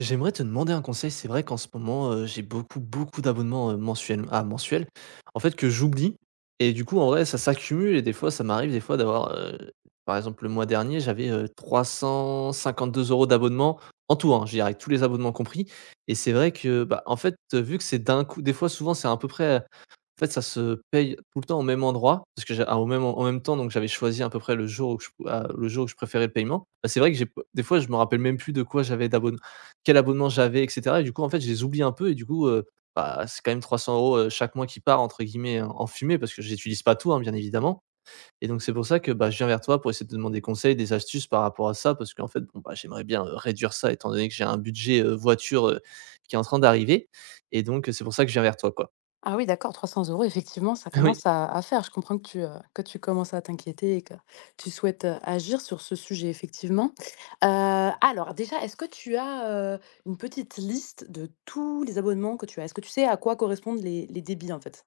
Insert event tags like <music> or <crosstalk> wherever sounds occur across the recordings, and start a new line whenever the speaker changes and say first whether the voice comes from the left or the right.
right: J'aimerais te demander un conseil. C'est vrai qu'en ce moment, j'ai beaucoup, beaucoup d'abonnements, mensuels, en fait, que j'oublie. Et du coup, en vrai, ça s'accumule, et des fois, ça m'arrive des fois d'avoir, par exemple, le mois dernier, j'avais, 352 euros d'abonnement en tout, hein, je veux avec tous les abonnements compris. Et c'est vrai que, bah, en fait, vu que c'est d'un coup, des fois, souvent, c'est à peu près, en fait, ça se paye tout le temps au même endroit parce que j'ai ah, au même en même temps, donc j'avais choisi à peu près le jour où le jour où je préférais le paiement. Bah, c'est vrai que j'ai p des fois, je me rappelle même plus de quoi j'avais d'abonn quel abonnement j'avais, et cetera. Et du coup, en fait, je les oublie un peu, et du coup, bah, c'est quand même 300 euros chaque mois qui part entre guillemets en fumée parce que j'utilise pas tout, hein, bien évidemment. Et donc c'est pour ça que, bah, je viens vers toi pour essayer de te demander conseil, des astuces par rapport à ça, parce qu'en fait, bon, bah, j'aimerais bien, réduire ça étant donné que j'ai un budget, voiture, qui est en train d'arriver. Et donc c'est pour ça que je viens vers toi, quoi.
left: Ah oui, d'accord, 300 euros, effectivement, ça
right: <laughs> Oui.
left: commence à faire. Je comprends que que tu commences à t'inquiéter et que tu souhaites, agir sur ce sujet, effectivement. Alors déjà, est-ce que tu as, une petite liste de tous les abonnements que tu as? Est-ce que tu sais à quoi correspondent les débits, en fait?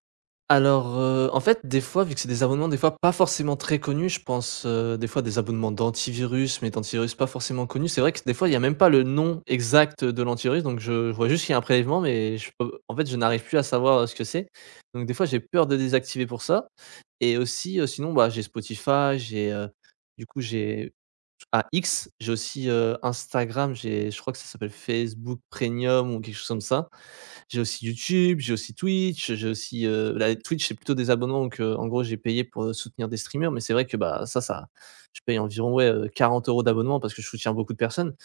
right: Alors, en fait, des fois, vu que c'est des abonnements, des fois, pas forcément très connus, je pense, des fois, des abonnements d'antivirus, mais d'antivirus pas forcément connus. C'est vrai que des fois, il y a même pas le nom exact de l'antivirus, donc je vois juste qu'il y a un prélèvement, mais je peux en fait, je n'arrive plus à savoir, ce que c'est. Donc des fois, j'ai peur de désactiver pour ça. Et aussi, sinon, bah, j'ai Spotify, j'ai, du coup, j'ai X, j'ai aussi, Instagram, j'ai je crois que ça s'appelle Facebook Premium ou quelque chose comme ça. J'ai aussi YouTube, j'ai aussi Twitch, j'ai aussi, là Twitch, c'est plutôt des abonnements donc, en gros j'ai payé pour, soutenir des streamers, mais c'est vrai que, bah, ça ça je paye environ, ouais, 40 euros d'abonnement parce que je soutiens beaucoup de personnes.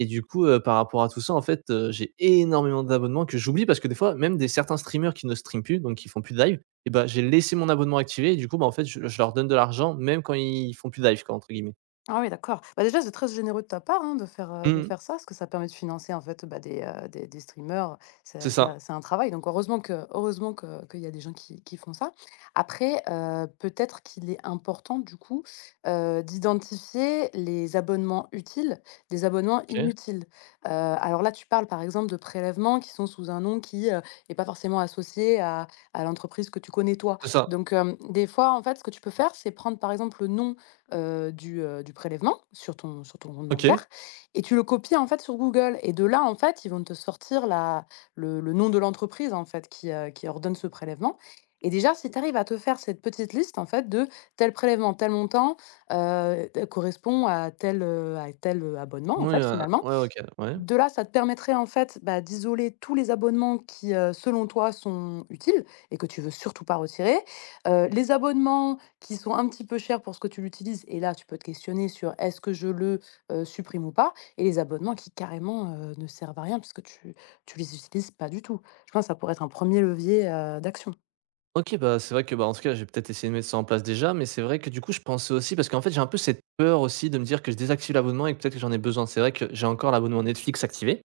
right: Et du coup, par rapport à tout ça, en fait, j'ai énormément d'abonnements que j'oublie parce que des fois même des certains streamers qui ne streament plus, donc qui font plus de live, et bah, j'ai laissé mon abonnement activé, et du coup, bah, en fait, je leur donne de l'argent même quand ils font plus de live, quoi, entre guillemets.
left: Ah oui, d'accord. Bah, déjà, c'est très généreux de ta part, hein, de
right: Mmh.
left: faire ça, parce que ça permet de financer, en fait, bah, des streamers.
right: C'est
left: C'est c'est
right: ça.
left: un c'est un travail, donc heureusement que qu'il y a des gens qui font ça. Après, peut-être qu'il est important, du coup, d'identifier les abonnements utiles, des abonnements
right: OK,
left: inutiles. Alors là, tu parles, par exemple, de prélèvements qui sont sous un nom qui, est pas forcément associé à l'entreprise que tu connais toi.
right: c'est ça.
left: Donc, des fois, en fait, ce que tu peux faire, c'est prendre, par exemple, le nom du prélèvement sur ton compte
right: OK.
left: bancaire et tu le copies, en fait, sur Google. Et de là, en fait, ils vont te sortir la le nom de l'entreprise, en fait, qui ordonne ce prélèvement. Et déjà, si tu arrives à te faire cette petite liste, en fait, de tel prélèvement, tel montant, correspond à tel, abonnement, en
right: Oui,
left: fait, finalement
right: ouais, OK, ouais.
left: de là, ça te permettrait, en fait, bah, d'isoler tous les abonnements qui, selon toi sont utiles et que tu veux surtout pas retirer. Les abonnements qui sont un petit peu chers pour ce que tu l'utilises, et là, tu peux te questionner sur: «Est-ce que je le, supprime ou pas?» Et les abonnements qui carrément, ne servent à rien puisque tu les utilises pas du tout. Je pense que ça pourrait être un premier levier, d'action.
right: OK, bah, c'est vrai que, bah, en tout cas, j'ai peut-être essayé de mettre ça en place déjà, mais c'est vrai que du coup, je pensais aussi parce qu'en fait, j'ai un peu cette peur aussi de me dire que je désactive l'abonnement et que peut-être que j'en ai besoin. C'est vrai que j'ai encore l'abonnement Netflix activé.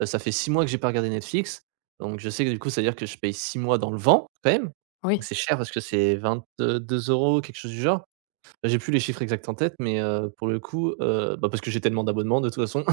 right: Ça fait 6 mois que j'ai pas regardé Netflix, donc je sais que du coup, ça veut dire que je paye 6 mois dans le vent quand même.
left: Oui.
right: C'est cher parce que c'est 22 euros quelque chose du genre. J'ai plus les chiffres exacts en tête, mais pour le coup, bah, parce que j'ai tellement d'abonnements de toute façon.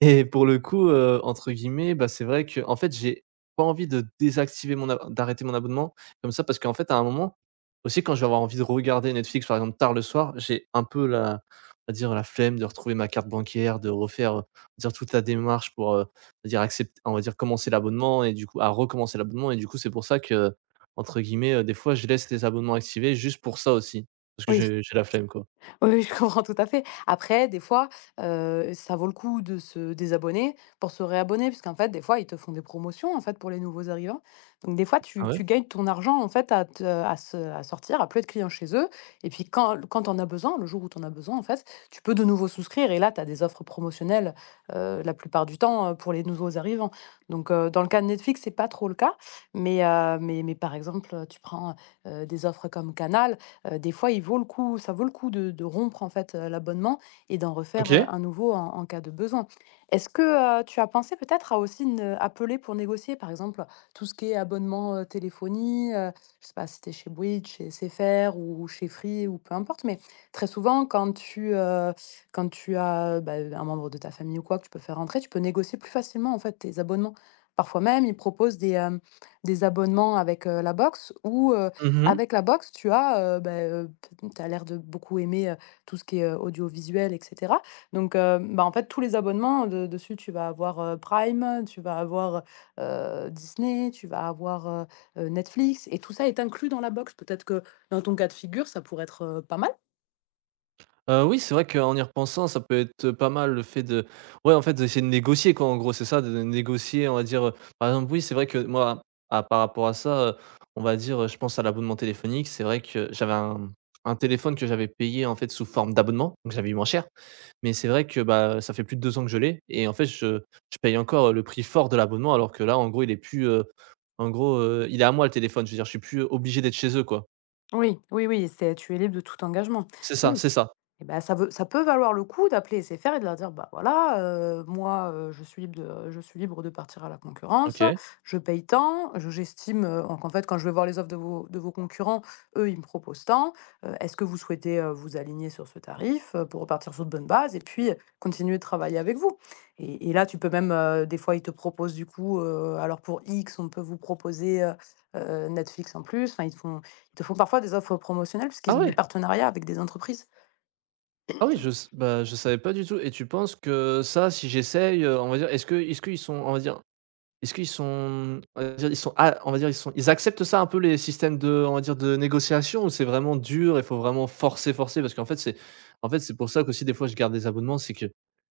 right: Et pour le coup, entre guillemets, bah, c'est vrai que en fait, j'ai pas envie de désactiver mon ab d'arrêter mon abonnement comme ça parce qu'en fait, à un moment, aussi quand je vais avoir envie de regarder Netflix, par exemple, tard le soir, j'ai un peu la, on va dire, la flemme de retrouver ma carte bancaire, dire toute la démarche pour, on va dire commencer l'abonnement, et du coup à recommencer l'abonnement, et du coup, c'est pour ça qu'entre guillemets, des fois, je laisse les abonnements activés juste pour ça aussi, parce que j'ai la flemme, quoi.
left: Oui, oui, je comprends tout à fait. Après, des fois, ça vaut le coup de se désabonner pour se réabonner, puisqu'en fait, des fois, ils te font des promotions, en fait, pour les nouveaux arrivants. Donc des fois,
right: Ah
left: tu
right: ouais?
left: tu gagnes ton argent, en fait, à sortir, à plus être client chez eux, et puis quand on a besoin, le jour où tu en as besoin, en fait, tu peux de nouveau souscrire, et là, tu as des offres promotionnelles, la plupart du temps, pour les nouveaux arrivants. Donc, dans le cas de Netflix, c'est pas trop le cas, mais par exemple, tu prends, des offres comme Canal. Des fois, il vaut le coup ça vaut le coup de rompre, en fait, l'abonnement et d'en refaire,
right: OK.
left: un nouveau en cas de besoin. Est-ce que, tu as pensé peut-être à aussi ne appeler pour négocier, par exemple, tout ce qui est abonnement, téléphonie, je sais pas si tu chez Bouygues, chez SFR ou chez Free ou peu importe, mais très souvent quand tu as, bah, un membre de ta famille ou quoi que tu peux faire rentrer, tu peux négocier plus facilement, en fait, tes abonnements. Parfois même, ils proposent des abonnements avec, la box où,
right: Mmh mh.
left: avec la boxe, tu as, bah, p tu l'air de beaucoup aimer, tout ce qui est, audiovisuel et cetera. Donc, bah, en fait, tous les abonnements de dessus, tu vas avoir, Prime, tu vas avoir, heu Disney, tu vas avoir, Netflix, et tout ça est inclus dans la box. Peut-être que dans ton cas de figure, ça pourrait être, pas mal?
right: Oui, c'est vrai qu'en y repensant, ça peut être pas mal le fait de, ouais, en fait, d'essayer de négocier, quoi, en gros, c'est ça, de négocier, on va dire, par exemple, oui, c'est vrai que moi, à par rapport à ça, on va dire, je pense à l'abonnement téléphonique, c'est vrai que j'avais un téléphone que j'avais payé, en fait, sous forme d'abonnement, donc j'avais eu moins cher. Mais c'est vrai que, bah, ça fait plus de 2 ans que je l'ai, et en fait, je paye encore, le prix fort de l'abonnement, alors que là, en gros, il est plus, en gros, il est à moi le téléphone, je veux dire, je suis plus obligé d'être chez eux, quoi.
left: Oui, oui, oui, c'est tu es libre de tout engagement.
right: C'est ça,
left: Oui.
right: c'est ça.
left: Et ben ça peut valoir le coup d'appeler SFR et de leur dire: «Bah, voilà, moi, je suis libre de partir à la concurrence,
right: OK.
left: je paye tant, je j'estime, en qu'en fait, quand je vais voir les offres de vos concurrents, eux, ils me proposent tant. Est-ce que vous souhaitez, vous aligner sur ce tarif, pour repartir sur de bonnes bases et puis, continuer de travailler avec vous?» Et là, tu peux même, des fois, ils te proposent du coup, alors pour X, on peut vous proposer, Netflix en plus. Enfin, ils te font parfois des offres promotionnelles
right: Ah
left: puisqu'ils ont des
right: ouais!
left: partenariats avec des entreprises.
right: Ah oui, je s bah, je savais pas du tout. Et tu penses que ça, si j'essaye, on va dire, est-ce qu'ils sont, on va dire, ils acceptent ça un peu, les systèmes de, on va dire, de négociation, ou c'est vraiment dur et faut vraiment forcer, forcer? Parce qu'en fait, c'est en fait, c'est pour ça qu'aussi des fois je garde des abonnements, c'est que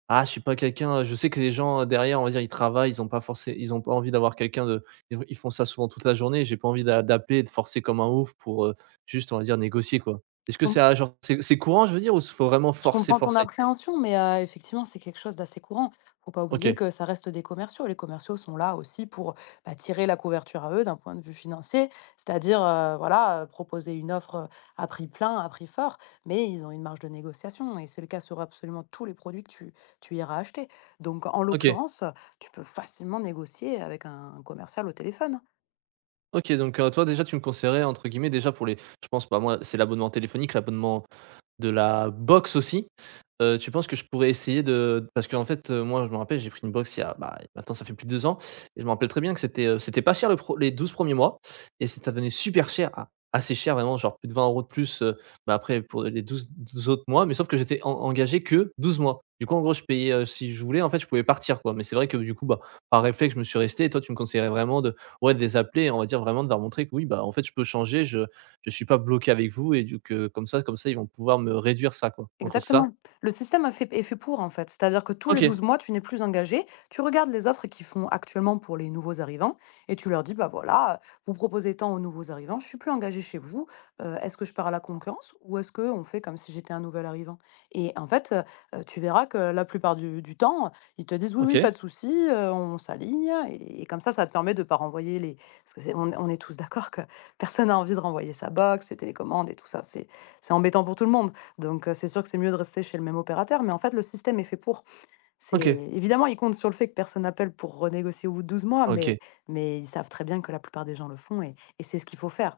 right: je suis pas quelqu'un, je sais que les gens, derrière, on va dire, ils travaillent, ils ont pas envie d'avoir quelqu'un de... Ils font ça souvent toute la journée, j'ai pas envie d'appeler et de forcer comme un ouf pour, juste, on va dire, négocier, quoi. Est-ce que ça, genre, c'est courant, je veux dire, ou s faut vraiment
left: Je
right: forcer,
left: comprends ton
right: forcer?
left: appréhension, mais effectivement, c'est quelque chose d'assez courant. Faut pas oublier
right: OK,
left: que ça reste des commerciaux. Les commerciaux sont là aussi pour, bah, tirer la couverture à eux d'un point de vue financier, c'est-à-dire, voilà, proposer une offre, à prix plein, à prix fort, mais ils ont une marge de négociation et c'est le cas sur absolument tous les produits que tu iras acheter. Donc en
right: OK,
left: l'occurrence, tu peux facilement négocier avec un commercial au téléphone.
right: OK, donc, toi, déjà, tu me conseillerais, entre guillemets, déjà, pour les... je pense, pas. Moi, c'est l'abonnement téléphonique, l'abonnement de la boxe aussi? Tu penses que je pourrais essayer de parce qu'en fait, moi, je me rappelle, j'ai pris une boxe il y a, bah, maintenant ça fait plus de 2 ans, et je me rappelle très bien que c'était pas cher le pre les 12 premiers mois, et c'est ça venait super cher, a assez cher vraiment, genre plus de 20 euros de plus, bah, après pour les douze 12 autres mois, mais sauf que j'étais en engagé que 12 mois. Du coup, en gros, je payais, si je voulais, en fait, je pouvais partir, quoi, mais c'est vrai que du coup, bah, par réflexe, je me suis resté. Et toi, tu me conseillerais vraiment de, ouais, de les appeler, on va dire vraiment, de leur montrer que oui, bah, en fait, je peux changer, je suis pas bloqué avec vous, et du que comme ça, ils vont pouvoir me réduire ça, quoi. En gros, c'est ça?
left: Exactement. Le système a fait est fait pour, en fait. C'est-à-dire que tous les
right: OK,
left: 12 mois, tu n'es plus engagé. Tu regardes les offres qu'ils font actuellement pour les nouveaux arrivants et tu leur dis, bah voilà, vous proposez tant aux nouveaux arrivants, je suis plus engagé chez vous. Est-ce que je pars à la concurrence ou est-ce qu'on fait comme si j'étais un nouvel arrivant? Et en fait, tu verras que la plupart du temps, ils te disent, oui, oui, pas
right: OK,
left: de souci, on s'aligne. Et comme ça te permet de ne pas renvoyer les. Parce que on est tous d'accord que personne n'a envie de renvoyer sa box, ses télécommandes et tout ça. C'est embêtant pour tout le monde. Donc, c'est sûr que c'est mieux de rester chez le même opérateur, mais en fait, le système est fait pour. C'est
right: OK,
left: évidemment, ils comptent sur le fait que personne n'appelle pour renégocier au bout de 12 mois, mais
right: OK,
left: mais ils savent très bien que la plupart des gens le font et c'est ce qu'il faut faire.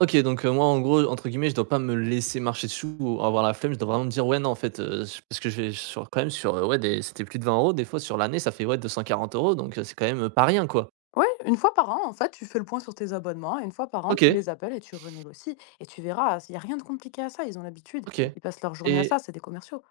right: OK, donc moi, en gros, entre guillemets, je dois pas me laisser marcher dessus ou avoir la flemme. Je dois vraiment me dire: «Ouais, non, en fait», s parce que je vais sur quand même sur, ouais, des c'était plus de 20 euros des fois, sur l'année, ça fait, ouais, 240 euros. Donc c'est quand même, pas rien, quoi.
left: Oui, une fois par an, en fait, tu fais le point sur tes abonnements et une fois par an, tu
right: OK,
left: les appelles et tu renégocies et tu verras, il y a rien de compliqué à ça, ils ont l'habitude.
right: OK,
left: Ils passent leur journée à
right: et
left: ça, c'est des commerciaux.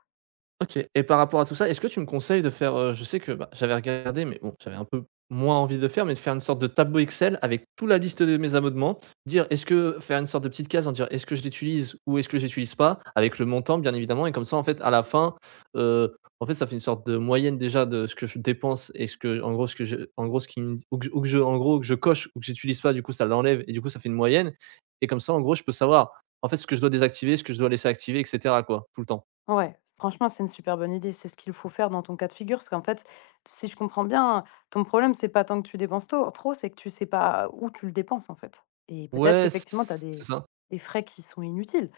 right: OK, et par rapport à tout ça, est-ce que tu me conseilles de faire, je sais que, bah, j'avais regardé mais bon, j'avais un peu moins envie de faire, mais de faire une sorte de tableau Excel avec toute la liste de mes abonnements, dire... est-ce que faire une sorte de petite case en dire: «Est-ce que je l'utilise ou est-ce que je l'utilise pas?» avec le montant bien évidemment, et comme ça en fait à la fin, en fait ça fait une sorte de moyenne déjà de ce que je dépense, et ce que en gros ce que je en gros ce qui me, ou ou que je en gros que je coche ou que j'utilise pas, du coup ça l'enlève, et du coup ça fait une moyenne, et comme ça en gros je peux savoir en fait ce que je dois désactiver, ce que je dois laisser activer, et cetera, quoi, tout le temps.
left: Ouais, franchement, c'est une super bonne idée. C'est ce qu'il faut faire dans ton cas de figure. Parce qu'en fait, si je comprends bien, ton problème, c'est pas tant que tu dépenses trop, c'est que tu sais pas où tu le dépenses, en fait. Et peut-être
right: Ouais,
left: qu'effectivement, tu as
right: c'est
left: des,
right: ça.
left: des frais qui sont inutiles.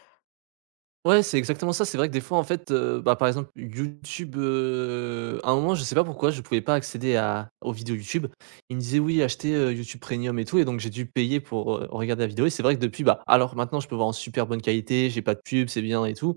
right: Ouais, c'est exactement ça. C'est vrai que des fois, en fait, bah, par exemple, YouTube, à un moment, je sais pas pourquoi, je pouvais pas accéder à aux vidéos YouTube. Il me disait: «Oui, achetez, YouTube Premium et tout», et donc j'ai dû payer pour, regarder la vidéo, et c'est vrai que depuis, bah, alors maintenant, je peux voir en super bonne qualité, j'ai pas de pub, c'est bien et tout,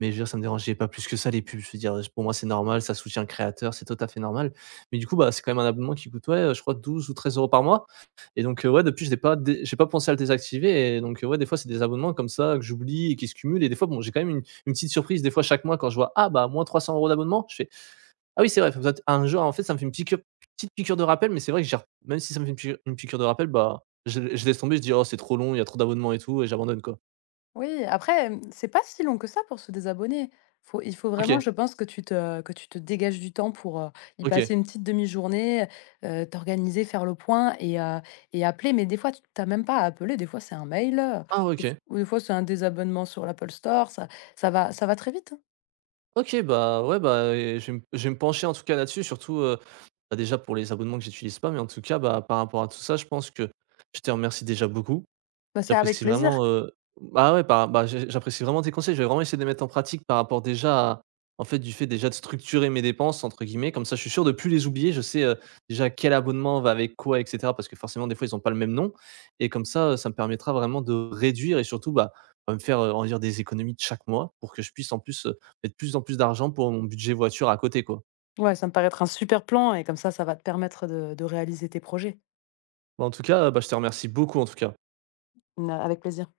right: mais je veux dire, ça me dérangeait pas plus que ça, les pubs. Je veux dire, pour moi, c'est normal, ça soutient le créateur, c'est tout à fait normal, mais du coup, bah, c'est quand même un abonnement qui coûte, ouais, je crois 12 ou 13 euros par mois. Et donc, ouais, depuis, je n'ai pas dé j'ai pas pensé à le désactiver, et donc, ouais, des fois, c'est des abonnements comme ça que j'oublie et qui se cumulent, et des fois, bon, j'ai quand même une petite surprise, des fois, chaque mois quand je vois: «Ah bah, moins 300 euros d'abonnement», je fais: «Ah oui, c'est vrai, faut peut-être» un jour, en fait, ça me fait une piqûre petite piqûre de rappel, mais c'est vrai que j'ai même si ça me fait une piqûre de rappel, bah, je laisse tomber, je dis: «Oh, c'est trop long, il y a trop d'abonnements et tout», et j'abandonne, quoi.
left: Oui, après, c'est pas si long que ça pour se désabonner. Faut il faut vraiment,
right: OK,
left: je pense, que tu te dégages du temps pour, y
right: OK.
left: passer une petite demi-journée, t'organiser, faire le point et appeler. Mais des fois, tu même pas à appeler, des fois, c'est un mail,
right: Ah
left: des f
right: OK.
left: ou des fois, c'est un désabonnement sur l'Apple Store, ça va très vite, hein.
right: OK, bah, ouais, bah, et je vais me pencher, en tout cas, là-dessus, surtout, bah, déjà pour les abonnements que j'utilise pas, mais en tout cas, bah, par rapport à tout ça, je pense que je te remercie déjà beaucoup.
left: Bah, c'est avec
right: J'apprécie
left: plaisir.
right: vraiment, bah, ouais, par bah, j'apprécie vraiment tes conseils. Je vais vraiment essayer de les mettre en pratique par rapport déjà à, en fait, du fait déjà de «structurer mes dépenses» entre guillemets. Comme ça, je suis sûr de plus les oublier. Je sais, déjà quel abonnement va avec quoi, et cetera, parce que forcément, des fois, ils n'ont pas le même nom, et comme ça, ça me permettra vraiment de réduire, et surtout, bah, bah, me faire, on dire des économies de chaque mois pour que je puisse en plus, mettre plus en plus d'argent pour mon budget voiture à côté, quoi.
left: Ouais, ça me paraît être un super plan et comme ça va te permettre de réaliser tes projets.
right: Bah, en tout cas, bah, je te remercie beaucoup, en tout cas.
left: N avec plaisir.